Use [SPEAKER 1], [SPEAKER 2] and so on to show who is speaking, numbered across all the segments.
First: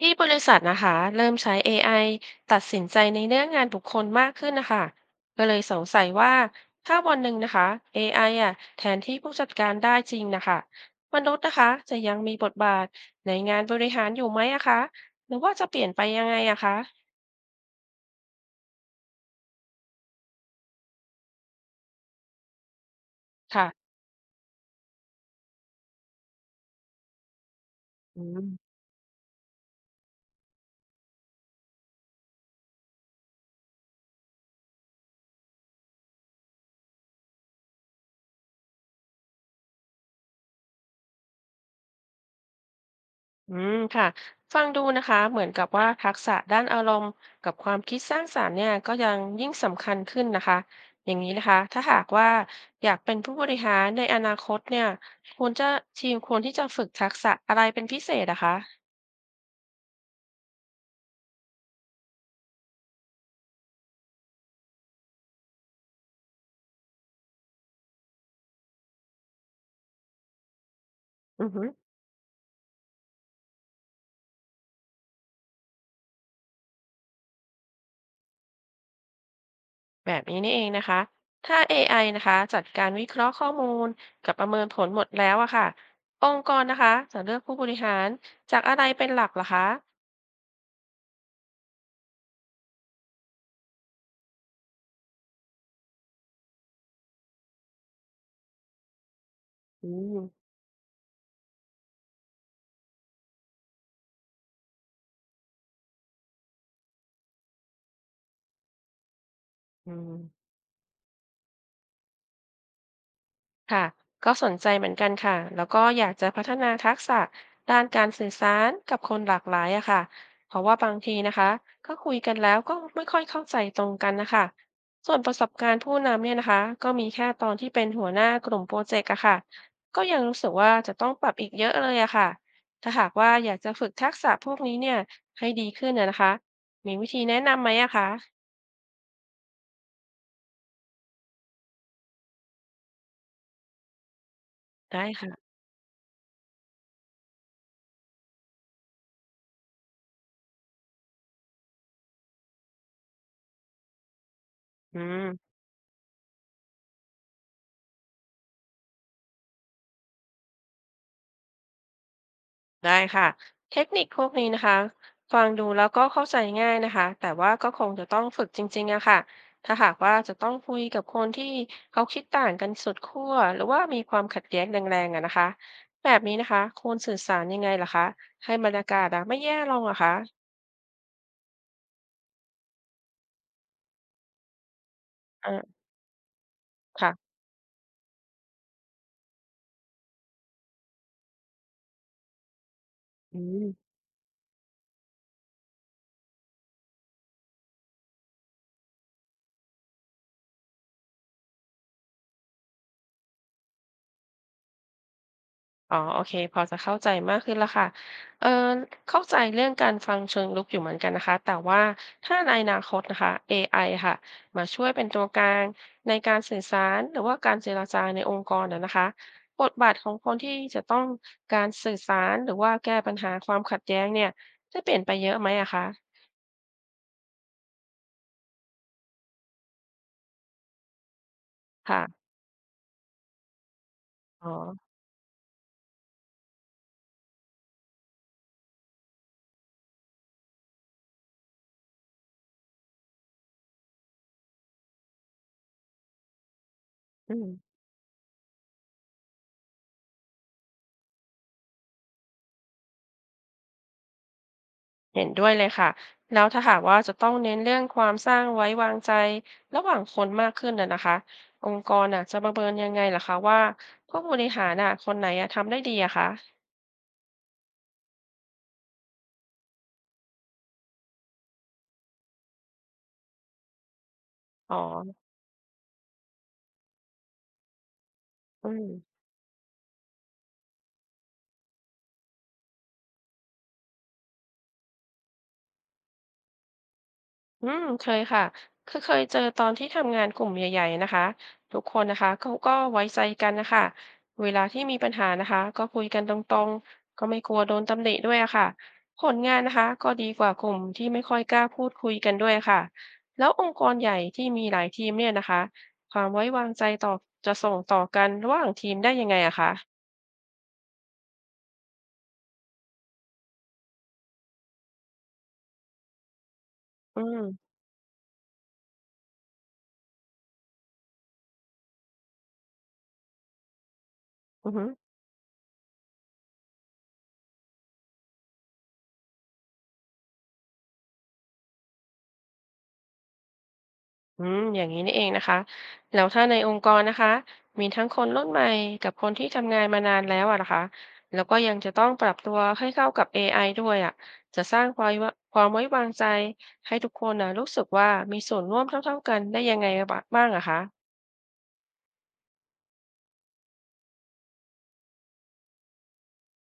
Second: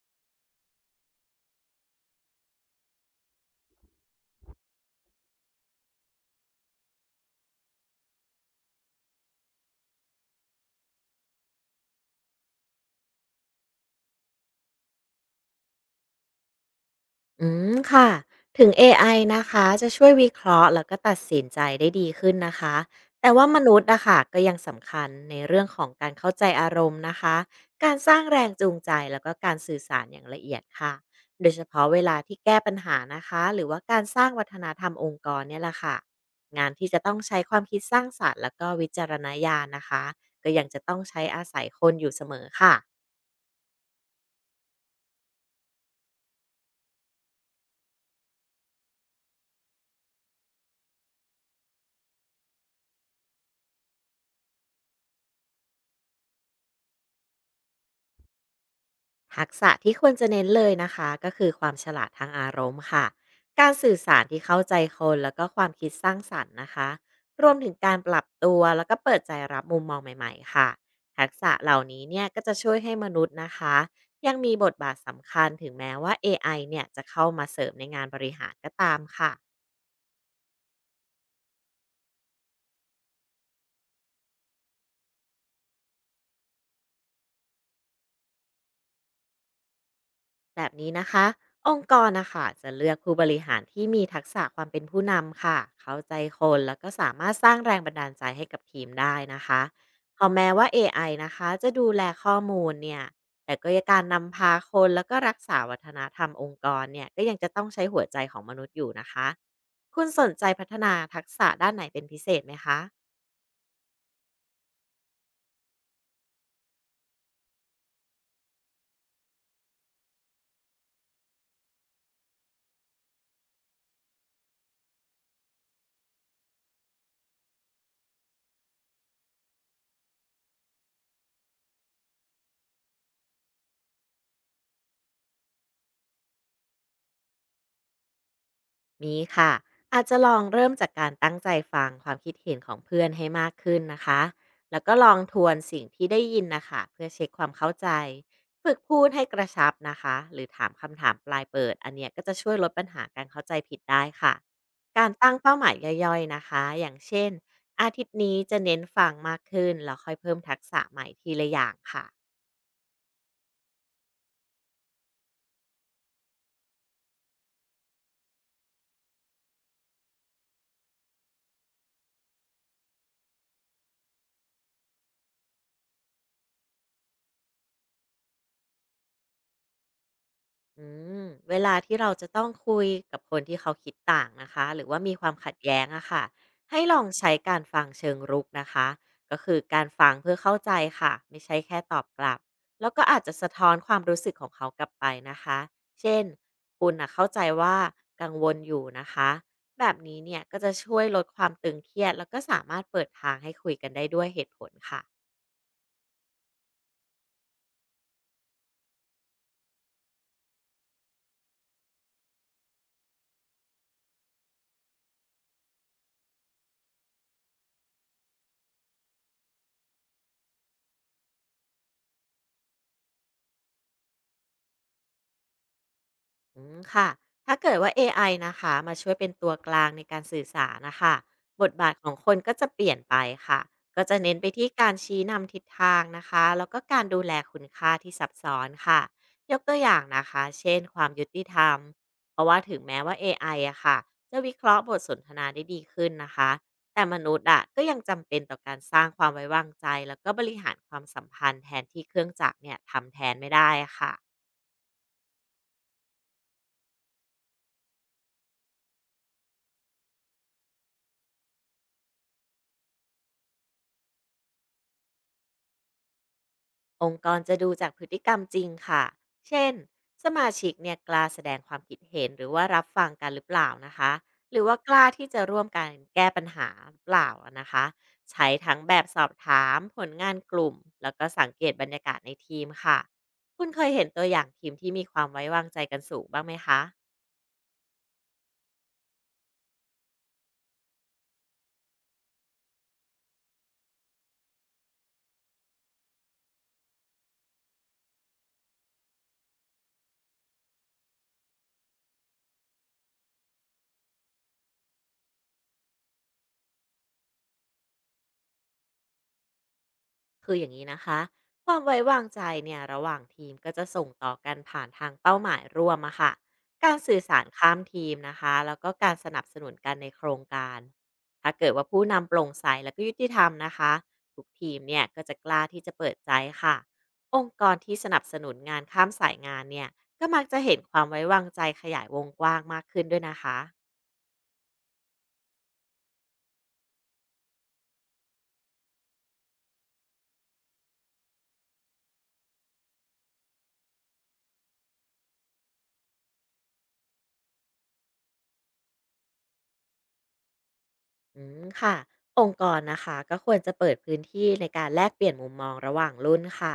[SPEAKER 1] ที่บริษัทนะคะเริ่มใช้ AI ตัดสินใจในเรื่องงานบุคคลมากขึ้นนะคะก็เลยสงสัยว่าถ้าวันหนึ่งนะคะ AI อไออ่ะแทนที่ผู้จัดการได้จริงนะคะมนุษย์นะคะจะยังมีบทบาทในงานบริหารอยู่ไหมอะคะหรือว่าจะเปลี่ยนไปยังไงอะคะ
[SPEAKER 2] อืมค่ะถึงเอไอนะคะจะช่วยวิเคราะห์แล้วก็ตัดสินใจได้ดีขึ้นนะคะแต่ว่ามนุษ
[SPEAKER 1] ค่ะ
[SPEAKER 2] ย์อะค่ะก็ยังสำคัญในเรื่องของการเข้าใจอารมณ์นะคะการสร้า
[SPEAKER 1] อื
[SPEAKER 2] งแรงจูง
[SPEAKER 1] ม
[SPEAKER 2] ใจแล้วก็การสื่อสารอย่างละเอียดค่ะโดยเฉพาะเวลาที่แก้ปัญหานะคะหรือว่าการสร้างวัฒนธรรมองค์กรเนี่ยแหละค่ะงานที่จะต้องใช้ความคิดสร้างสรรค์แล้วก็วิจารณญาณนะคะก็ยังจะต้องใช้อาศัยคนอยู่เสมอค่ะ
[SPEAKER 1] อืมค่ะฟังดูนะคะเหมือนกับว่าทักษะด้านอารมณ์กับความคิดสร้างสรรค์เนี่ยก็ยังยิ่งสำคัญขึ้นนะคะอย่างนี้นะคะถ้าหากว่าอยากเป็นผู้บริหารในอนาคตเนี่ยควรจะทีมควรที่จะฝึกทักษะอะไรเป็นพิเศษนะคะ
[SPEAKER 2] ทักษะที่ควรจะเน้นเลยนะคะก็คือความฉลาดทางอารมณ์ค่ะการสื่อสารที่เข้าใจคนแล้วก็ความคิดสร้างสรรค์นะคะรวมถึงการปรับตัวแล้วก็เปิดใจรับมุมมองใหม่ๆค่ะทัก
[SPEAKER 1] อือ
[SPEAKER 2] ษะ
[SPEAKER 1] ฮึ
[SPEAKER 2] เหล่านี้เนี่ยก็จะช่วยให้มนุษย์นะคะยังมีบทบาทสำคัญถึงแม้ว่า AI เนี่ยจะเข้ามาเสริมในงานบริหารก็ตามค่ะ
[SPEAKER 1] แบบนี้นี่เองนะคะถ้า AI นะคะจัดการวิเคราะห์ข้อมูลกับประเมินผลหมดแล้วอะค่ะองค์กรนะคะจะเลือกผู้บริหารจากอะไรเป็นหลักลหรอคะ
[SPEAKER 2] แบบนี้นะคะองค์กรนะคะจะเลือกผู้บริหารที่มีทักษะความเป็นผู้นำค่ะเข้าใจคนแล้วก็สามารถสร้างแรงบันดาลใจให้กับทีมได้นะคะ
[SPEAKER 1] อืม
[SPEAKER 2] เพอแม้ว่า AI นะคะจะดูแลข้อมูลเนี่ยแต่ก็ยังการนำพาคนแล้วก็รักษาวัฒนธรรมองค์กรเนี่ยก็ยังจะต้องใช้หัวใจของมนุษย์อยู่นะคะ
[SPEAKER 1] อื
[SPEAKER 2] คุณส
[SPEAKER 1] ม
[SPEAKER 2] นใจพัฒนาทักษะด้านไหนเป็นพิเศษไหมคะ
[SPEAKER 1] ค่ะก็สนใจเหมือนกันค่ะแล้วก็อยากจะพัฒนาทักษะด้านการสื่อสารกับคนหลากหลายอะค่ะเพราะว่าบางทีนะคะก็คุยกันแล้วก็ไม่ค่อยเข้าใจตรงกันนะคะส่วนประสบการณ์ผู้นำเนี่ยนะคะก็มีแค่ตอนที่เป็นหัวหน้ากลุ่มโปรเจกต์อะค่ะก็ยังรู้สึกว่าจะต้องปรับอีกเยอะเลยอะค่ะถ้าหากว่าอยากจะฝึกทักษะพวกนี้เนี่ยให้ดีขึ้นนะคะมีวิธีแนะนำไหมอะคะ
[SPEAKER 2] มีค่ะอาจจะลองเริ่มจากการตั้งใจฟังความคิดเห็นของเพื่อนให้มากขึ้นนะคะแล้วก็
[SPEAKER 1] ได้
[SPEAKER 2] ลองท
[SPEAKER 1] ค่ะ
[SPEAKER 2] วนสิ่งที่ได้ยินนะคะเพื่อเช็คความเข้าใจฝึกพูดให้กระชับนะคะหรือถามคำถามปลายเปิดอันเนี้ยก็จะช่วยลดปัญหาการเข้าใจผิดได้ค่ะ
[SPEAKER 1] อื
[SPEAKER 2] การตั้ง
[SPEAKER 1] ม
[SPEAKER 2] เป้าหมายย่อยๆนะคะอย่างเช่นอาทิตย์นี้จะเน้นฟังมากขึ้นแล้วค่อยเพิ่มทักษะใหม่ทีละอย่างค่ะ
[SPEAKER 1] ได้ค่ะเทคนิคพวกนี้นะคะฟังดูแล้วก็เข้าใจง่ายนะคะแต่ว่าก็คงจะต้องฝึกจริงๆอะค่ะถ้าหากว่าจะต้องคุยกับคนที่เขาคิดต่างกันสุดขั้วหรือว่ามีความขัดแย้งแรงๆอะนะคะแบบนี้นะคะควรสื่อสารยังไงล่ะคะให้บรรยากาศอะไม่แย่ลงอะคะ
[SPEAKER 2] อืมเวลาที่เราจะต้องคุยกับคนที่เขาคิดต่างนะคะหรือว่ามีความขัด
[SPEAKER 1] อ่า
[SPEAKER 2] แย้งอะค่ะให้ลองใช้
[SPEAKER 1] ค่ะ
[SPEAKER 2] การฟังเชิงรุกนะคะก็คือการฟังเพื่อเข้าใจค่ะไม่ใช่แค่ตอบกลับแล้วก็อาจจะ
[SPEAKER 1] อื
[SPEAKER 2] สะ
[SPEAKER 1] ม
[SPEAKER 2] ท้อนความรู้สึกของเขากลับไปนะคะเช่นคุณนะเข้าใจว่ากังวลอยู่นะคะแบบนี้เนี่ยก็จะช่วยลดความตึงเครียดแล้วก็สามารถเปิดทางให้คุยกันได้ด้วยเหตุผลค่ะ
[SPEAKER 1] อ๋อโอเคพอจะเข้าใจมากขึ้นแล้วค่ะเอ่อเข้าใจเรื่องการฟังเชิงลึกอยู่เหมือนกันนะคะแต่ว่าถ้าในอนาคตนะคะ AI ค่ะมาช่วยเป็นตัวกลางในการสื่อสารหรือว่าการเจรจาในองค์กรนะคะบทบาทของคนที่จะต้องการสื่อสารหรือว่าแก้ปัญหาความขัดแย้งเนี่ยจะเปลี่ยนไปเยอะไหมอะคะ
[SPEAKER 2] อืมค่ะถ้าเกิดว่า AI นะคะมาช่วยเป็นตัวกลางในการสื่อสารนะคะบทบาทของค
[SPEAKER 1] ค่ะ
[SPEAKER 2] นก็จะเปลี่ยนไปค่ะก็จะเน้นไป
[SPEAKER 1] อ๋อ
[SPEAKER 2] ที่การชี้นำทิศทางนะคะแล้วก็การดูแลคุณค่าที่ซับซ้อนค่ะ ยกตัวอย่างนะคะเช่นความยุติธรรมเพราะว่าถึงแม้ว่า AI อไออะค่ะจะวิเคราะห์บทสนทนาได้ดีขึ้นนะคะแต่มนุ
[SPEAKER 1] อื
[SPEAKER 2] ษย์
[SPEAKER 1] ม
[SPEAKER 2] อะก็ยังจำเป็นต่อการสร้างความไว้วางใจแล้วก็บริหารความสัมพันธ์แทนที่เครื่องจักรเนี่ยทำแทนไม่ได้ค่ะ
[SPEAKER 1] เห็นด้วยเลยค่ะแล้วถ้าหากว่าจะต้องเน้นเรื่องความสร้างไว้วางใจระหว่างคนมากขึ้นนะคะองค์กรน่ะจะประเมินยังไงล่ะคะว่าผู้บริหารน่ะคนไหนอะทำได้ดีอะคะ
[SPEAKER 2] องค์กรจะดูจากพฤติกรรมจริงค่ะเช่นสมาชิกเนี่ยกล้าแสดงความคิดเห็นหรือว่ารับฟังกันหรือเปล่านะคะหรือ
[SPEAKER 1] อ๋
[SPEAKER 2] ว่า
[SPEAKER 1] อ
[SPEAKER 2] กล้าที่จะร่วมกันแก้ปัญหาหรือเปล่าอะนะคะใช้
[SPEAKER 1] อื
[SPEAKER 2] ทั้ง
[SPEAKER 1] ม
[SPEAKER 2] แบบสอบถามผลงานกลุ่มแล้วก็สังเกตบรรยากาศในทีมค่ะคุณเคยเห็นตัวอย่างทีมที่มีความไว้วางใจกันสูงบ้างไหมคะ
[SPEAKER 1] อืมเคยค่ะคือเคยเจอตอนที่ทำงานกลุ่มใหญ่ๆนะคะทุกคนนะคะเขาก็ไว้ใจกันนะคะเวลาที่มีปัญหานะคะก็คุยกันตรงๆก็ไม่กลัวโดนตำหนิด้วยอะค่ะผลงานนะคะก็ดีกว่ากลุ่มที่ไม่ค่อยกล้าพูดคุยกันด้วยค่ะแล้วองค์กรใหญ่ที่มีหลายทีมเนี่ยนะคะความไว้วางใจต่อจะส่งต่อกันระหว่างทีมได้ยังไงอะคะ
[SPEAKER 2] คืออย่างนี้นะคะความไว้วางใจเนี่ยระหว่างทีมก็จะส่งต่อกันผ่านทางเป้าหมายร่วมอะค่ะการสื่
[SPEAKER 1] อื
[SPEAKER 2] อสารข้า
[SPEAKER 1] ม
[SPEAKER 2] มทีมนะคะแล้วก็การสนับสนุนกันในโครงการถ้าเกิดว่าผู้นำโปร่งใสแล้วก็ยุติธรรมนะคะทุก
[SPEAKER 1] อื
[SPEAKER 2] ที
[SPEAKER 1] อ
[SPEAKER 2] ม
[SPEAKER 1] ฮึ
[SPEAKER 2] เนี่ยก็จะกล้าที่จะเปิดใจค่ะองค์กรที่สนับสนุนงานข้ามสายงานเนี่ยก็มักจะเห็นความไว้วางใจขยายวงกว้างมากขึ้นด้วยนะคะ
[SPEAKER 1] อืมอย่างนี้นี่เองนะคะแล้วถ้าในองค์กรนะคะมีทั้งคนรุ่นใหม่กับคนที่ทำงานมานานแล้วอะนะคะแล้วก็ยังจะต้องปรับตัวให้เข้ากับ AI ด้วยอะจะสร้างความไว้ความไว้วางใจให้ทุกคนนะรู้สึกว่ามีส่วนร่วมเท่าๆกันได้ยังไงบ้างอะคะ
[SPEAKER 2] อืมค่ะองค์กรนะคะก็ควรจะเปิดพื้นที่ในการแลกเปลี่ยนมุมมองระหว่างรุ่นค่ะ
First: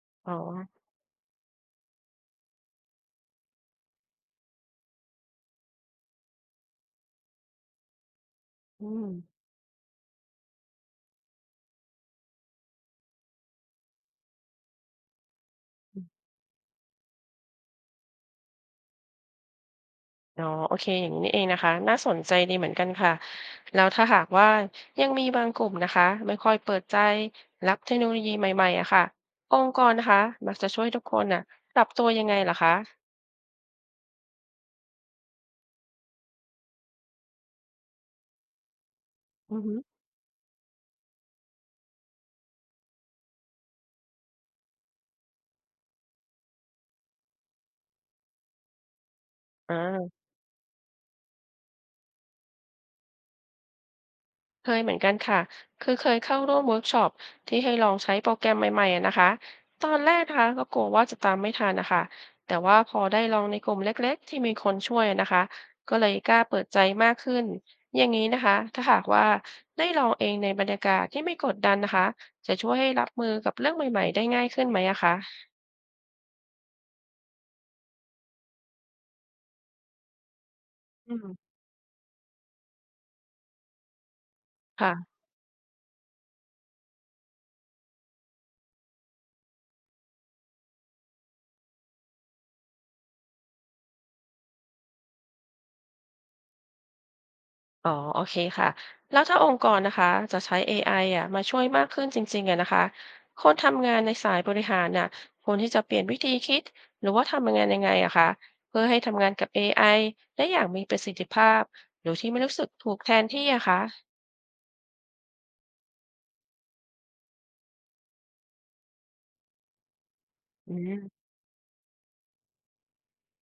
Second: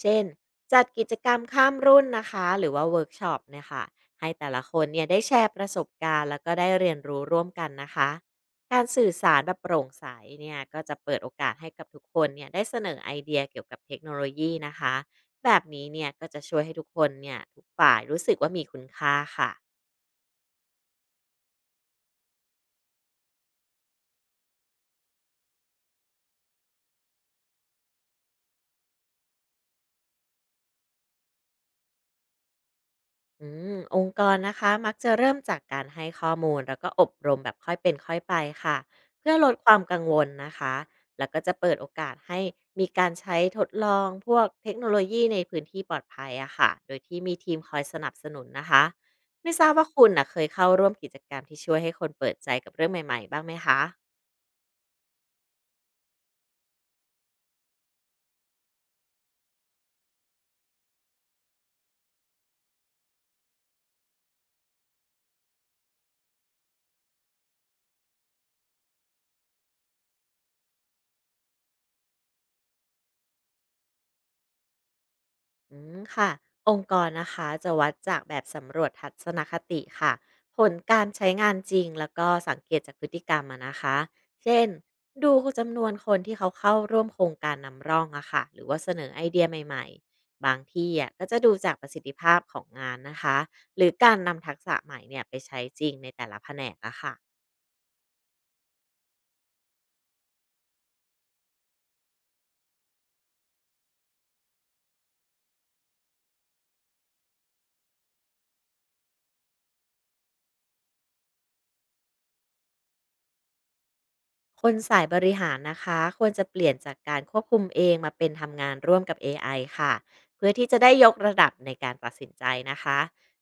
[SPEAKER 2] เช่น
[SPEAKER 1] อ๋อ
[SPEAKER 2] จัดกิจกรรมข้ามรุ่นนะคะหรือว่าเวิร์กช็อปเนี่ยค่ะให้แต่ละคนเนี่ยได้แชร์ประสบการณ์แล้วก็ได้เรียนรู้ร่วมกันนะคะการ
[SPEAKER 1] อื
[SPEAKER 2] สื่
[SPEAKER 1] ม
[SPEAKER 2] อสารแบบโปร่งใสเนี่ยก็จะเปิดโอกาสให้กับทุกคนเนี่ยได้เสนอไอเดียเกี่ยวกับเทคโนโลยีนะคะแบบนี้เนี่ยก็จะช่วยให้ทุกคนเนี่ยทุกฝ่ายรู้สึกว่ามีคุณค่าค่ะ
[SPEAKER 1] อ๋อโอเค อย่างนี้นี่เองนะคะ น่าสนใจดีเหมือนกันค่ะ แล้วถ้าหากว่ายังมีบางกลุ่มนะคะไม่ค่อยเปิดใจรับเทคโนโลยีใหม่ๆอะค่ะองค์กรนะคะมักจะช่วยทุกคนน่ะปรับตัวยังไงล่ะคะ
[SPEAKER 2] องค์กรนะคะมักจะเริ่มจากการให้ข้อมูลแล้วก็อบรมแบบค่อยเป็นค่อยไปค่ะเพื่อลด
[SPEAKER 1] อือ
[SPEAKER 2] ค
[SPEAKER 1] ฮึ
[SPEAKER 2] วามกังวลนะคะแล้วก็จะเปิดโอกาสให้มีการใช้ทดลองพวกเทคโนโลยีในพื้นที่ปลอดภัยอะค่ะโดยที่มีทีมคอยสนับสนุนนะคะไม่ทราบ
[SPEAKER 1] อ่
[SPEAKER 2] ว่าคุณ
[SPEAKER 1] า
[SPEAKER 2] นะเคยเข้าร่วมกิจกรรมที่ช่วยให้คนเปิดใจกับเรื่องใหม่ๆบ้างไหมคะ
[SPEAKER 1] เคยเหมือนกันค่ะคือเคยเข้าร่วมเวิร์กช็อปที่ให้ลองใช้โปรแกรมใหม่ๆอะนะคะตอนแรกนะคะก็กลัวว่าจะตามไม่ทันนะคะแต่ว่าพอได้ลองในกลุ่มเล็กๆที่มีคนช่วยอะนะคะก็เลยกล้าเปิดใจมากขึ้นอย่างนี้นะคะถ้าหากว่าได้ลองเองในบรรยากาศที่ไม่กดดันนะคะจะช่วยให้รับมือกับเรื่องใหม่ๆได้ง่ายขึ้นไหมอะคะ
[SPEAKER 2] ค่ะองค์กรนะคะจะวัดจากแบบสำรวจทัศนคติค่ะผลการ
[SPEAKER 1] อื
[SPEAKER 2] ใช้
[SPEAKER 1] ม
[SPEAKER 2] งานจริงแล้วก็สังเกตจากพฤติกรรมอะนะคะเช่น
[SPEAKER 1] ค่ะ
[SPEAKER 2] ดูจำนวนคนที่เขาเข้าร่วมโครงการนำร่องอะค่ะหรือว่าเสนอไอเดียใหม่ๆบางที่อะก็จะดูจากประสิทธิภาพของงานนะคะหรือการนำทักษะใหม่เนี่ยไปใช้จริงในแต่ละแผนกอะค่ะ
[SPEAKER 1] อ๋อ โอเคค่ะ แล้วถ้าองค์กรนะคะจะใช้ AI อไออ่ะมาช่วยมากขึ้นจริงๆอะนะคะคนทำงานในสายบริหารน่ะควรที่จะเปลี่ยนวิธีคิดหรือว่าทำงานยังไงอะคะเพื่อให้ทำงานกับ AI ได้อย่างมีประสิทธิภาพหรือที่ไม่รู้สึกถูกแทนที่อะคะ
[SPEAKER 2] คนสายบริหารนะคะควรจะเปลี่ยนจากการควบคุมเองมาเป็นทำงานร่วมกับ AI ค่ะเพื่อที่
[SPEAKER 1] อื
[SPEAKER 2] จะได้ยก
[SPEAKER 1] ม
[SPEAKER 2] ระดับในการตัดสินใจนะคะ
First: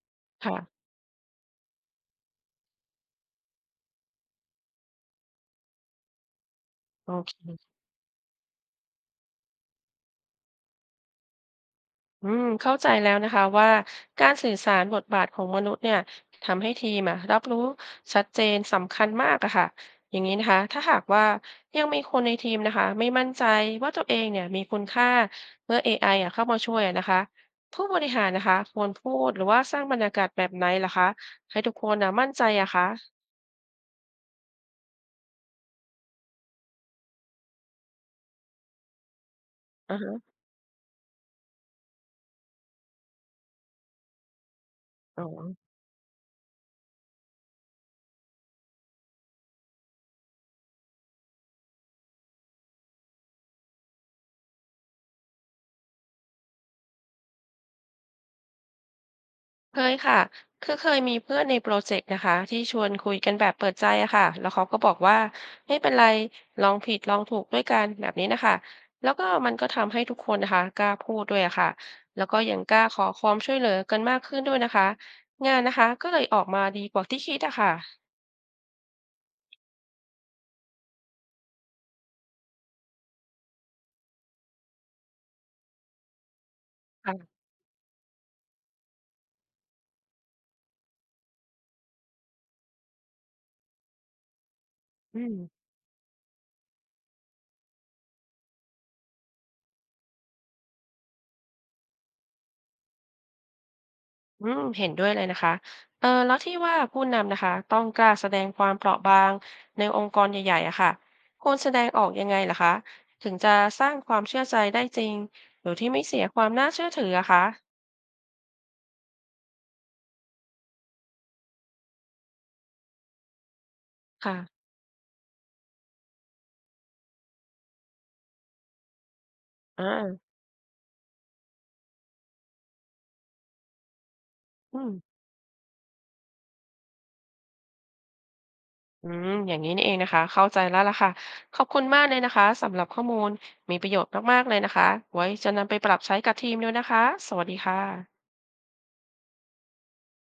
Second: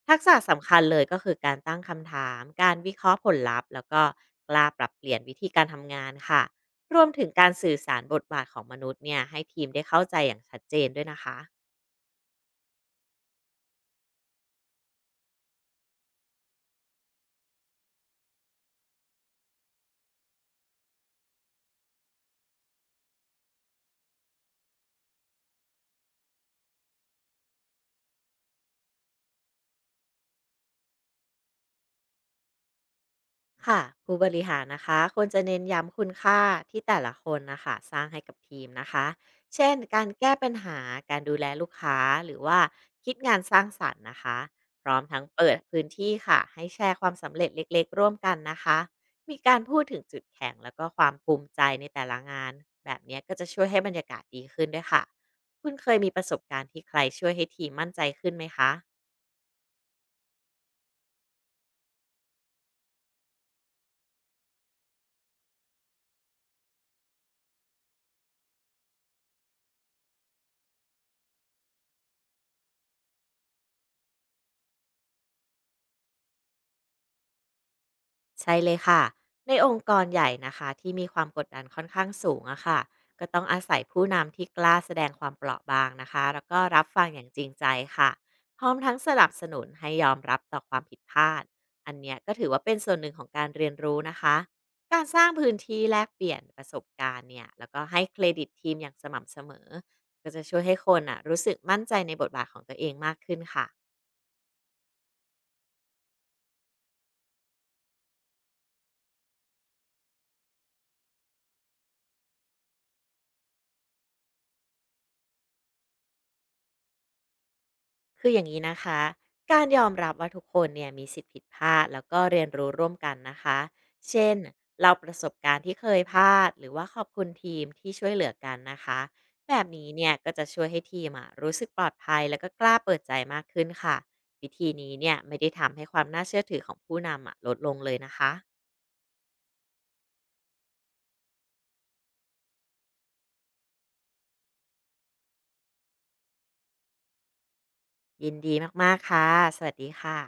[SPEAKER 2] ทักษะ
[SPEAKER 1] ค่ะ
[SPEAKER 2] สำคัญเลยก็คือการตั้งคำถามการวิเคราะห์ผลลัพธ์แล้วก็กล้าปรับเปลี่ยนวิธีการทำงานค่ะรวม
[SPEAKER 1] โอ
[SPEAKER 2] ถึง
[SPEAKER 1] เค
[SPEAKER 2] การสื่อสารบทบาทของมนุษย์เนี่ยให้ทีมได้เข้าใจอย่างชัดเจนด้วยนะคะ
[SPEAKER 1] อืมเข้าใจแล้วนะคะว่าการสื่อสารบทบาทของมนุษย์เนี่ยทำให้ทีมอะรับรู้ชัดเจนสำคัญมากอะค่ะอย่างนี้นะคะถ้าหากว่ายังมีคนในทีมนะคะไม่มั่นใจว่าตัวเองเนี่ยมีคุณค่าเมื่อ AI อไออะเข้ามาช่วยอะนะคะผู้บริหารนะคะควรพูดหรือว่าสร้างบรรยากาศแบบไหนล่ะคะให้ทุกคนนะมั่นใจอะคะ
[SPEAKER 2] ค่ะผู้บริหารนะคะควรจะเน้นย้ำคุณค่าที่แต่ละคนนะคะสร้างให้กับทีมนะคะเช่น
[SPEAKER 1] อือ
[SPEAKER 2] การ
[SPEAKER 1] ฮะ
[SPEAKER 2] แก้ปัญหาการดูแลลูกค้าหรือว่าคิดงานสร้างสรรค์นะคะพร้อมทั้
[SPEAKER 1] อ๋
[SPEAKER 2] ง
[SPEAKER 1] อ
[SPEAKER 2] เปิดพื้นที่ค่ะให้แชร์ความสำเร็จเล็กๆร่วมกันนะคะมีการพูดถึงจุดแข็งแล้วก็ความภูมิใจในแต่ละงานแบบเนี้ยก็จะช่วยให้บรรยากาศดีขึ้นด้วยค่ะคุณเคยมีประสบการณ์ที่ใครช่วยให้ทีมมั่นใจขึ้นไหมคะ
[SPEAKER 1] เคยค่ะคือเคยมีเพื่อนในโปรเจกต์นะคะที่ชวนคุยกันแบบเปิดใจอะค่ะแล้วเขาก็บอกว่าไม่เป็นไร ลองผิดลองถูกด้วยกันแบบนี้นะคะ แล้วก็มันก็ทำให้ทุกคนนะคะกล้าพูดด้วยอะค่ะแล้วก็ยังกล้าขอความช่วยเหลือกันมากขึ้นด้วยนะคะ งานนะคะก็เลยออกมาดีกว่าที่คิดอะค่ะ
[SPEAKER 2] ใช่เลยค่ะในองค์กรใหญ่นะคะที่มีความกดดันค่อนข้างสูงอะค่ะก็ต้องอาศัยผู้นำที่กล้าแสดงความเปราะบางนะคะแล้วก็รับฟังอย่างจ
[SPEAKER 1] ค่ะ
[SPEAKER 2] ริงใจค่ะพร้อมทั้งสนับสนุนให้ยอมรับต่อความผิดพลาดอันเนี้ยก็ถือว่าเป็นส่วนหนึ่งของการเรียนรู้นะคะการส
[SPEAKER 1] อื
[SPEAKER 2] ร้าง
[SPEAKER 1] ม
[SPEAKER 2] พื้นที่แลกเปลี่ยนประสบการณ์เนี่ยแล้วก็ให้เครดิตทีมอย่างสม่ำเสมอก็จะช่วยให้คนอะรู้สึกมั่นใจในบทบาทของตัวเองมากขึ้นค่ะ
[SPEAKER 1] อืมเห็นด้วยเลยนะคะเออแล้วที่ว่าผู้นำนะคะต้องกล้าแสดงความเปราะบางในองค์กรใหญ่ๆอะค่ะควรแสดงออกยังไงล่ะคะถึงจะสร้างความเชื่อใจได้จริงโดยที่ไม่เสียความน่าเชื่อถืออะคะ
[SPEAKER 2] คืออย่างนี้นะคะการยอมรับว่าทุกคนเนี่ยมีสิทธิผิดพลาดแล้วก็เรียนรู้ร่วมกันนะคะเช่น
[SPEAKER 1] ค่ะ
[SPEAKER 2] เราประสบการณ์ที่เคยพลาดหรือว่าขอบคุณทีมที่ช่วยเหลือกันนะคะแบบ
[SPEAKER 1] อ
[SPEAKER 2] นี้เนี่ยก็
[SPEAKER 1] ่า
[SPEAKER 2] จะช่วยให้ทีมอะรู้สึกปลอดภัยแล้วก็กล้าเปิดใจมากขึ้นค่ะวิธี
[SPEAKER 1] อืม
[SPEAKER 2] นี้เนี่ยไม่ได้ทำให้ความน่าเชื่อถือของผู้นำอะลดลงเลยนะคะ
[SPEAKER 1] อืมอย่างนี้นี่เองนะคะเข้าใจแล้วล่ะค่ะขอบคุณมากเลยนะคะสำหรับข้อมูลมีประโยชน์มากๆเลยนะคะไว้จะนำไปปรับใช้กับทีมด้วยนะคะ สวัสดีค่ะ
[SPEAKER 2] ยินดีมากๆค่ะสวัสดีค่ะ